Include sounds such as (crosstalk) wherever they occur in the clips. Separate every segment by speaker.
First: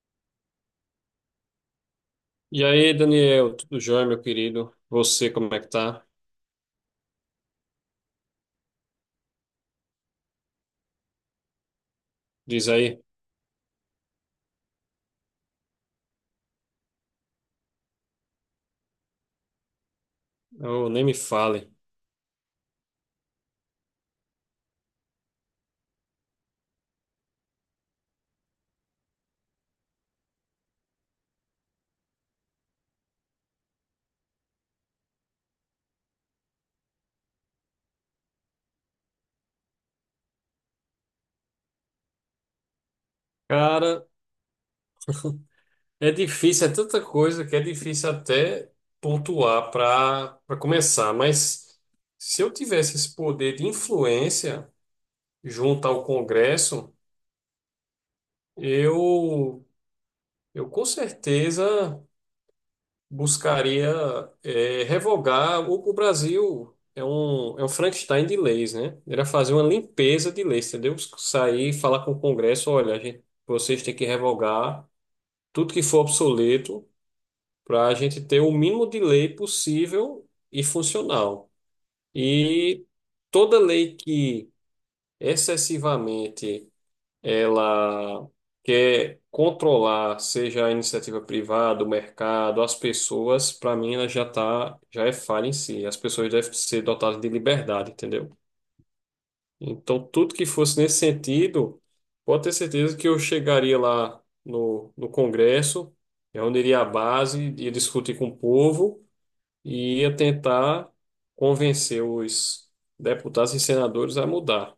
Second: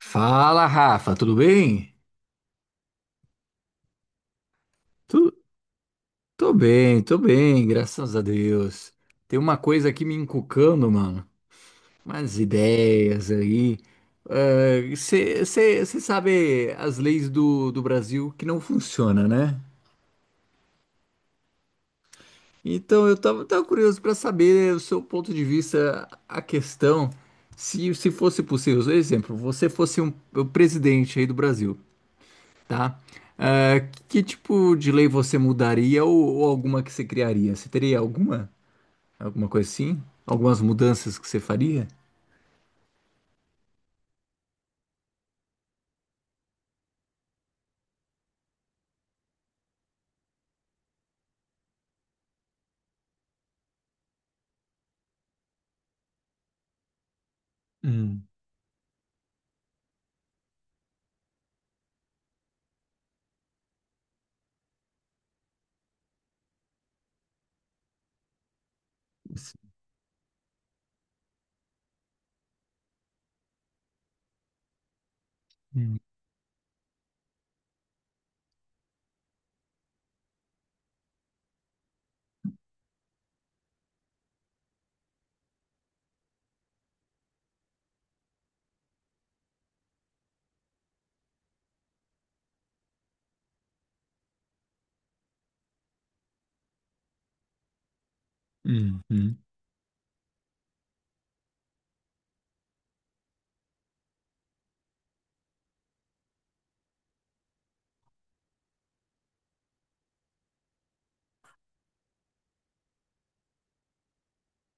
Speaker 1: Fala, Rafa, tudo bem?
Speaker 2: E aí, Daniel, tudo jóia, meu querido? Você,
Speaker 1: Tu,
Speaker 2: como é que tá?
Speaker 1: tô bem, graças a Deus. Tem uma coisa aqui me encucando, mano. Umas
Speaker 2: Diz aí.
Speaker 1: ideias aí. Você sabe as leis do Brasil que não funcionam, né?
Speaker 2: Oh, nem me fale.
Speaker 1: Então eu tava curioso para saber o seu ponto de vista, a questão, se fosse possível. Por exemplo, você fosse um, o presidente aí do Brasil. Tá? Ah, que tipo de lei você mudaria ou alguma que você criaria? Você teria alguma? Alguma coisa assim? Algumas mudanças que você faria?
Speaker 2: Cara, é difícil, é tanta coisa que é difícil até pontuar para começar, mas se eu tivesse esse poder de influência junto ao Congresso,
Speaker 1: Hum,
Speaker 2: eu eu com certeza buscaria, revogar o... O Brasil é um Frankenstein de leis, né? Era fazer
Speaker 1: s-
Speaker 2: uma limpeza de leis, entendeu? Sair, e falar com o Congresso, olha, a gente, vocês têm que revogar tudo que for
Speaker 1: hum,
Speaker 2: obsoleto para a gente ter o mínimo de lei possível e funcional. E toda lei que excessivamente ela quer controlar, seja a iniciativa privada, o mercado, as pessoas, para mim ela já tá, já é falha em si. As pessoas devem ser dotadas de liberdade, entendeu?
Speaker 1: uhum.
Speaker 2: Então, tudo que fosse nesse sentido, pode ter certeza que eu chegaria lá no Congresso, reuniria a base, ia discutir com o povo e ia tentar convencer os deputados e senadores a mudar.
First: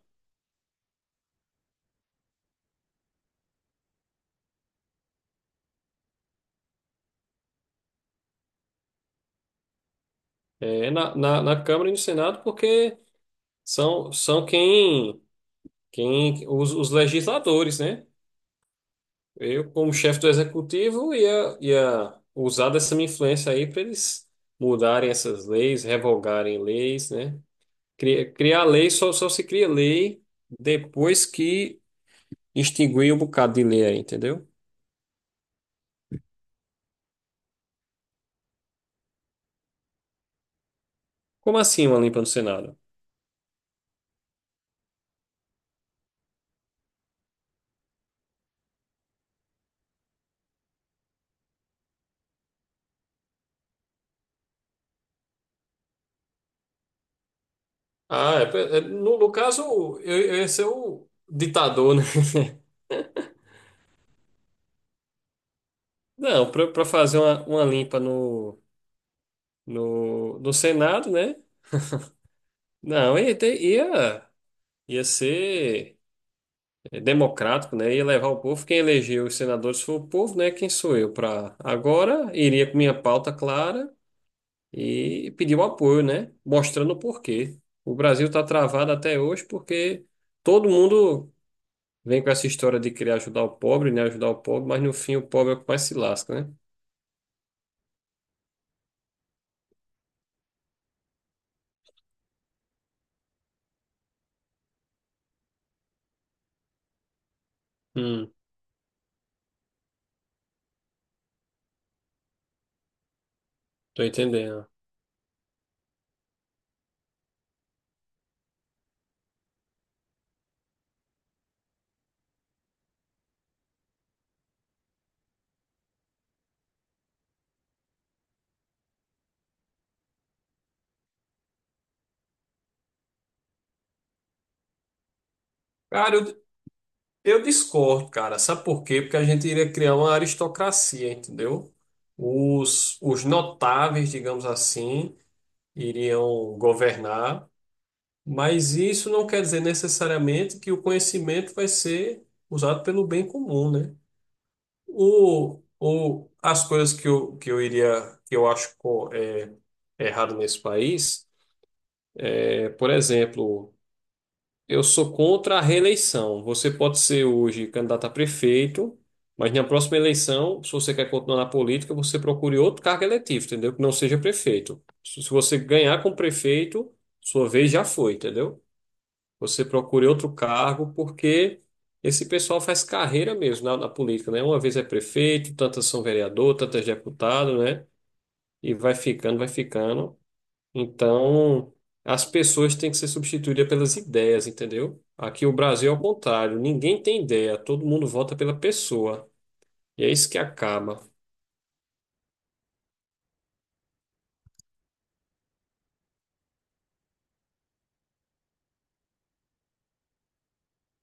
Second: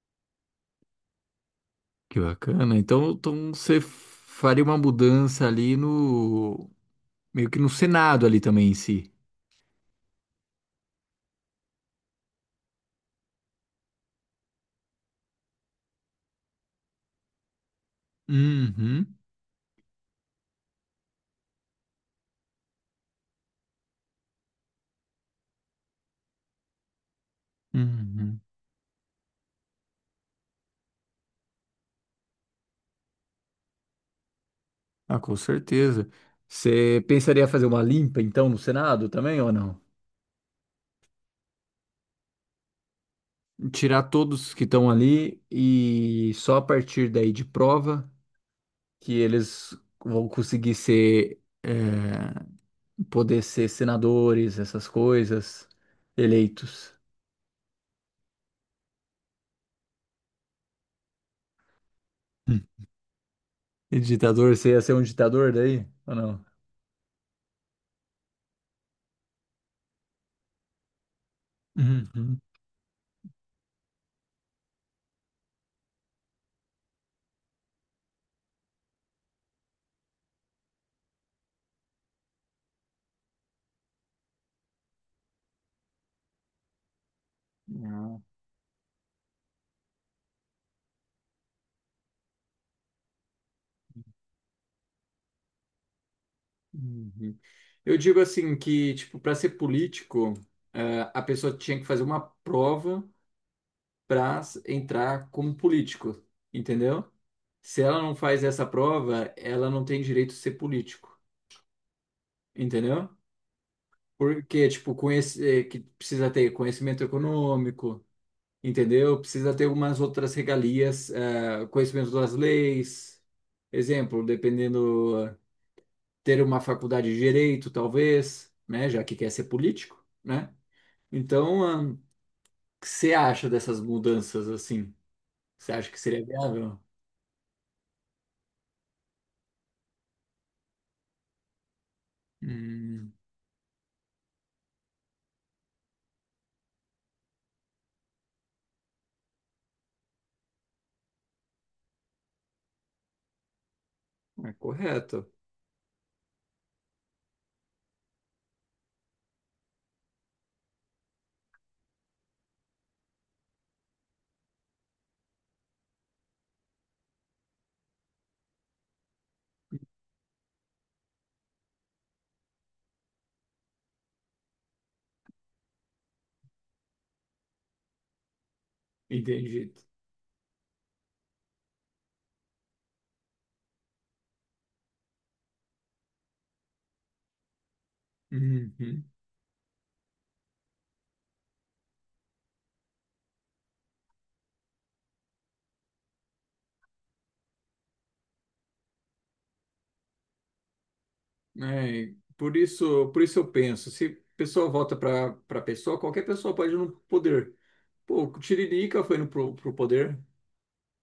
Speaker 1: Que bacana. Então você faria uma mudança ali no. Meio que no Senado ali também em si.
Speaker 2: É, na Câmara e no Senado, porque são, são quem, quem os legisladores, né?
Speaker 1: Uhum,
Speaker 2: Eu, como chefe do executivo, ia usar dessa minha influência aí para eles mudarem essas leis, revogarem leis, né?
Speaker 1: uhum.
Speaker 2: Criar, lei só, só se cria lei depois que extinguir um bocado de lei aí, entendeu?
Speaker 1: Ah, com certeza. Você pensaria fazer uma limpa então no Senado também ou não?
Speaker 2: Como assim uma limpa no Senado?
Speaker 1: Tirar todos que estão ali e só a partir daí de prova que eles vão conseguir ser, é, poder ser senadores, essas coisas, eleitos.
Speaker 2: Ah, é, é, no, no caso, eu ia ser o ditador, né? (laughs)
Speaker 1: Hum. E ditador, você ia ser um ditador daí? Ou não?
Speaker 2: Não, para fazer uma limpa no, no Senado, né?
Speaker 1: Uhum.
Speaker 2: Não, ia ser, democrático, né? Ia levar o povo. Quem elegeu os senadores foi o povo, né? Quem sou eu para agora? Iria com minha pauta clara e pedir o apoio, né? Mostrando o porquê. O
Speaker 1: Ah,
Speaker 2: Brasil está travado até hoje porque todo mundo vem com essa história de querer ajudar o pobre, né? Ajudar o pobre, mas no fim o pobre é o que mais se lasca, né?
Speaker 1: uhum. Eu digo assim que, tipo, para ser político, a pessoa tinha que fazer uma prova para entrar como político, entendeu? Se ela não
Speaker 2: Hum,
Speaker 1: faz essa prova, ela não tem direito de ser político, entendeu?
Speaker 2: tô entendendo.
Speaker 1: Porque, tipo, conhece, que precisa ter conhecimento econômico, entendeu? Precisa ter algumas outras regalias, conhecimento das leis, exemplo, dependendo, ter uma faculdade de direito, talvez, né? Já que quer ser político, né? Então, o que você acha dessas mudanças assim? Você acha que
Speaker 2: Cara,
Speaker 1: seria viável?
Speaker 2: eu discordo, cara. Sabe por quê? Porque a gente iria criar uma aristocracia, entendeu?
Speaker 1: Hum.
Speaker 2: Os notáveis, digamos assim, iriam governar, mas isso não quer dizer necessariamente que o conhecimento vai ser usado pelo bem comum, né?
Speaker 1: É correto.
Speaker 2: O, as coisas que eu, que eu acho, errado nesse país, é, por exemplo. Eu sou contra a reeleição. Você pode ser hoje candidato a prefeito, mas na próxima eleição, se você quer continuar na política, você procure outro cargo eletivo, entendeu? Que não seja prefeito. Se você ganhar como prefeito, sua vez já foi, entendeu?
Speaker 1: Entendi.
Speaker 2: Você procure outro cargo, porque esse pessoal faz carreira mesmo na política, né? Uma vez é prefeito, tantas são vereador, tantas deputado, né? E vai
Speaker 1: Uhum.
Speaker 2: ficando, vai ficando. Então, as pessoas têm que ser substituídas pelas ideias, entendeu? Aqui o Brasil é o contrário, ninguém tem ideia, todo mundo vota pela pessoa. E é isso que acaba.
Speaker 1: É, por isso eu penso, se a pessoa volta para pessoa, qualquer pessoa pode ir no poder. Pô, o Tiririca foi no, pro, pro poder,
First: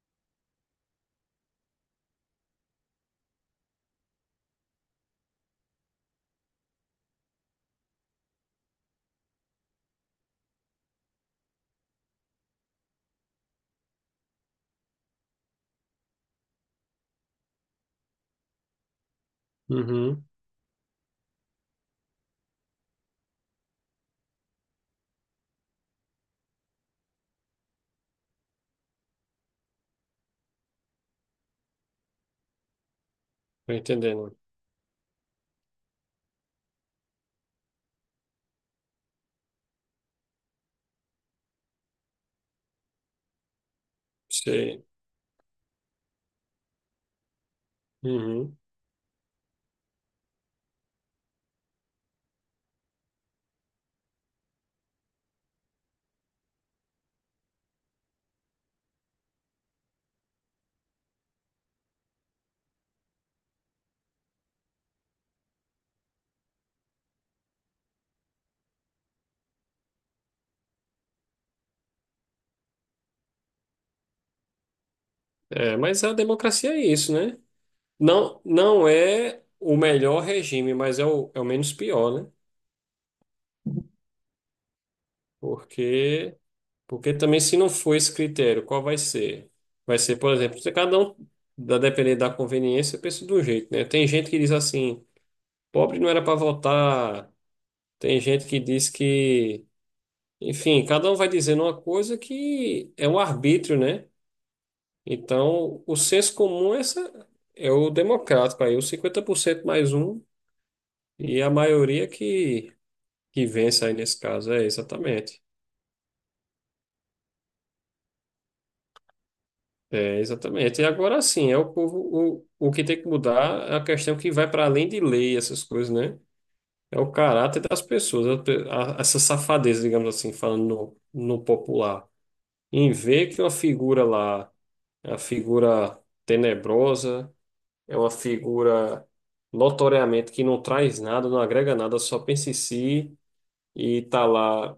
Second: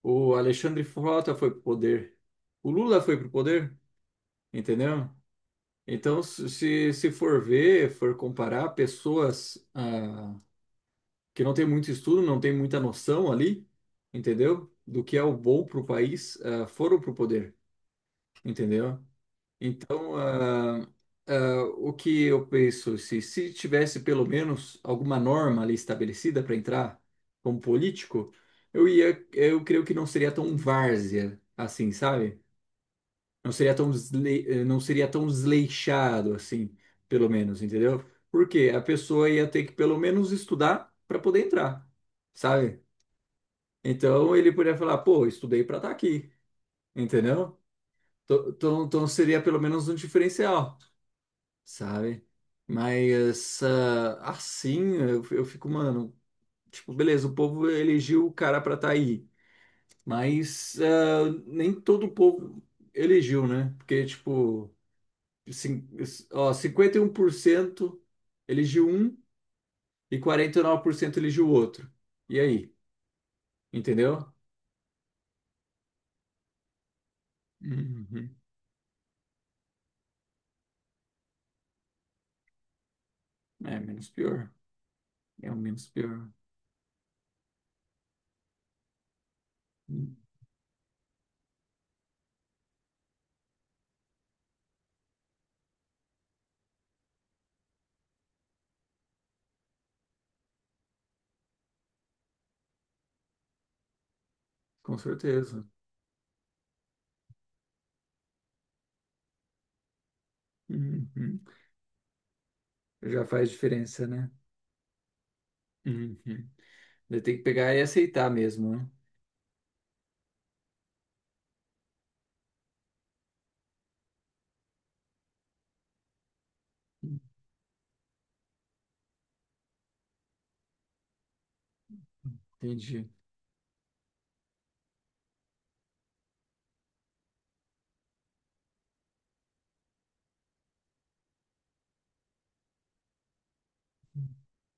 Speaker 1: o Alexandre Frota foi pro poder, o Lula foi pro poder, entendeu? Então, se for ver, for comparar pessoas que não tem muito estudo, não tem muita noção ali, entendeu? Do que é o bom pro país, foram pro poder, entendeu?
Speaker 2: Uhum,
Speaker 1: O que eu penso, se tivesse pelo menos alguma norma ali estabelecida para entrar como político, eu creio que não seria tão várzea assim, sabe? Não
Speaker 2: tô
Speaker 1: seria tão,
Speaker 2: entendendo.
Speaker 1: não seria tão desleixado assim, pelo menos, entendeu? Porque a pessoa ia ter que pelo menos estudar para poder entrar, sabe? Então ele poderia
Speaker 2: Sei.
Speaker 1: falar, pô, estudei para estar aqui, entendeu? Então
Speaker 2: Uhum.
Speaker 1: então então seria pelo menos um diferencial. Sabe? Mas assim, eu fico, mano, tipo, beleza, o povo elegeu o cara pra tá aí, mas nem todo o povo elegeu, né? Porque, tipo, cin- ó, 51% elegiu um e 49% elegiu o outro. E aí, entendeu?
Speaker 2: É, mas a democracia é isso, né?
Speaker 1: Uhum.
Speaker 2: Não, não é o melhor regime, mas é o, é o menos pior, né?
Speaker 1: É menos pior, é o menos pior.
Speaker 2: Porque, porque também se não for esse critério, qual vai ser? Vai
Speaker 1: Hum,
Speaker 2: ser, por exemplo, se cada um, da depender da conveniência, pensa de um jeito, né? Tem gente que diz assim, pobre não era para votar. Tem gente que diz que, enfim, cada um vai dizendo uma coisa que é um arbítrio, né?
Speaker 1: com certeza.
Speaker 2: Então, o senso comum é, essa, é o democrático aí, os 50% mais um,
Speaker 1: Uhum.
Speaker 2: e a maioria
Speaker 1: Já
Speaker 2: que
Speaker 1: faz
Speaker 2: vence aí
Speaker 1: diferença,
Speaker 2: nesse
Speaker 1: né?
Speaker 2: caso, é exatamente.
Speaker 1: Uhum. Daí tem que pegar e aceitar mesmo, né?
Speaker 2: É, exatamente. E agora sim, é o povo, o que tem que mudar é a questão que vai para além de lei, essas coisas, né? É o caráter das pessoas, essa safadeza, digamos assim, falando no popular. Em
Speaker 1: Entendi.
Speaker 2: ver que uma figura lá é uma figura tenebrosa, é uma figura notoriamente que não traz nada, não agrega nada, só pensa em si e tá lá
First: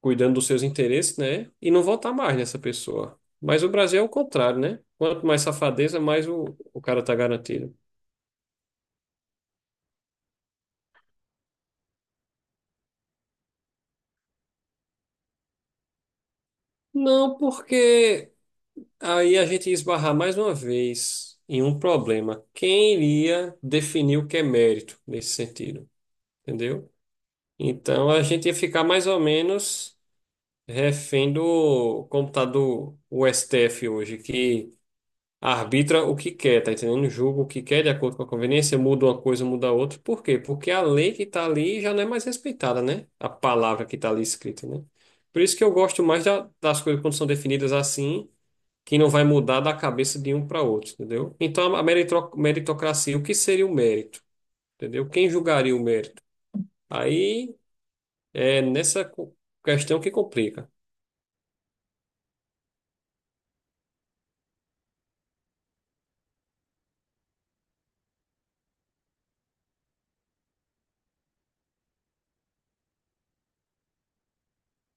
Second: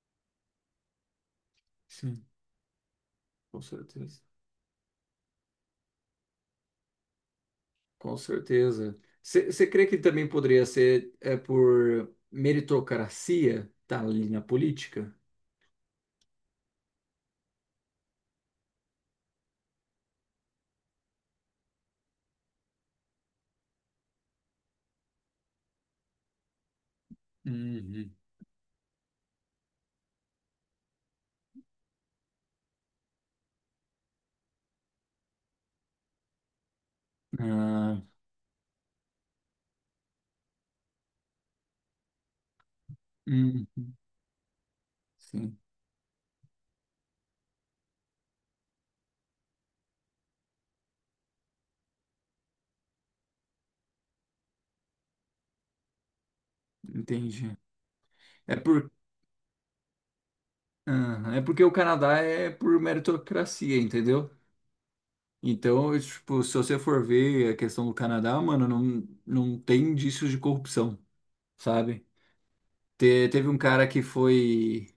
Speaker 2: cuidando dos seus interesses, né? E não votar
Speaker 1: Sim,
Speaker 2: mais nessa pessoa.
Speaker 1: com
Speaker 2: Mas o Brasil é o
Speaker 1: certeza.
Speaker 2: contrário, né? Quanto mais safadeza, mais o cara tá garantido.
Speaker 1: Com certeza. Você crê que também poderia ser, é, por meritocracia tá ali na política?
Speaker 2: Não, porque aí a gente ia esbarrar mais uma vez em um problema. Quem iria definir o que é mérito nesse sentido? Entendeu? Então
Speaker 1: Uhum.
Speaker 2: a gente ia ficar mais ou menos refém do computador, o STF hoje, que arbitra o que quer, tá entendendo? Julga o que quer de
Speaker 1: Ah,
Speaker 2: acordo com a conveniência, muda uma coisa, muda outra. Por quê? Porque a lei que tá ali já não é mais respeitada, né? A
Speaker 1: hum,
Speaker 2: palavra que tá ali escrita, né? Por isso
Speaker 1: sim,
Speaker 2: que eu gosto mais das coisas quando são definidas assim, que não vai mudar da cabeça de um para outro, entendeu? Então a meritocracia, o que seria o mérito? Entendeu? Quem julgaria o mérito? Aí
Speaker 1: entendi. É
Speaker 2: é
Speaker 1: por,
Speaker 2: nessa questão que complica.
Speaker 1: é porque o Canadá é por meritocracia, entendeu? Então, tipo, se você for ver a questão do Canadá, mano, não tem indícios de corrupção, sabe? Teve um cara que foi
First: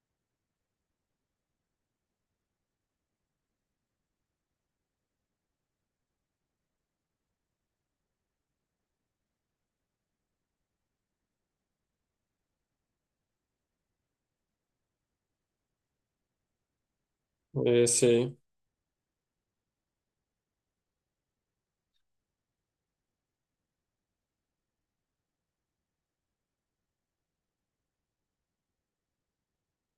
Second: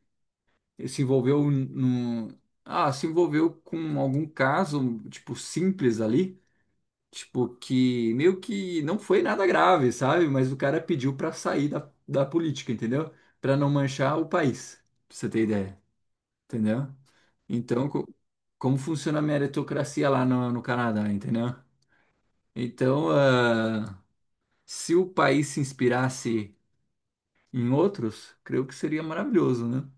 Speaker 1: se envolveu no, se envolveu com algum caso, tipo, simples ali, tipo, que meio que não foi nada grave, sabe? Mas o cara pediu pra sair da política, entendeu? Pra não manchar o país, pra você ter ideia, entendeu?
Speaker 2: É,
Speaker 1: Então,
Speaker 2: sim,
Speaker 1: como funciona a meritocracia lá no Canadá, entendeu? Então, se o país se inspirasse em outros, creio que seria maravilhoso, né?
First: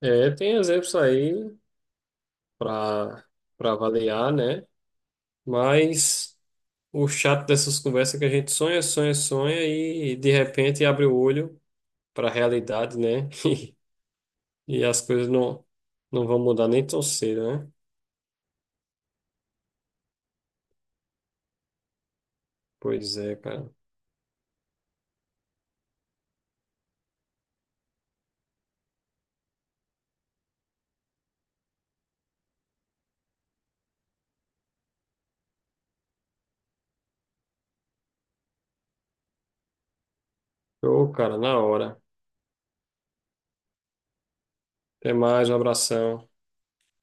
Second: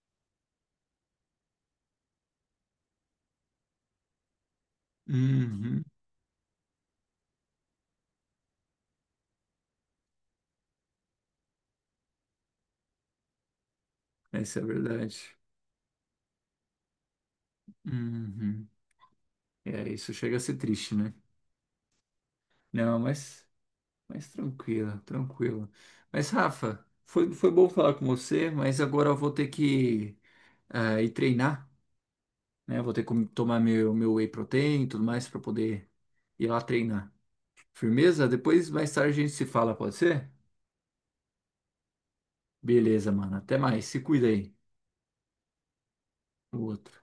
Speaker 2: é, tem exemplos aí para avaliar, né?
Speaker 1: Uhum,
Speaker 2: Mas o chato dessas conversas é que a gente sonha, sonha, sonha e de repente abre o olho para a realidade, né? (laughs)
Speaker 1: essa é a
Speaker 2: E as coisas
Speaker 1: verdade.
Speaker 2: não, não vão mudar nem tão cedo, né?
Speaker 1: Uhum. É, isso chega a ser triste, né? Não,
Speaker 2: Pois é, cara.
Speaker 1: mas tranquilo, tranquilo. Mas, Rafa, foi bom falar com você, mas agora eu vou ter que ir treinar, né? Vou ter que tomar meu whey protein e tudo mais para poder ir lá treinar. Firmeza? Depois, mais tarde, a gente se fala, pode ser?
Speaker 2: Ô, cara, na hora.
Speaker 1: Beleza, mano. Até mais. Se cuida aí.
Speaker 2: Até mais, um abração.
Speaker 1: O outro.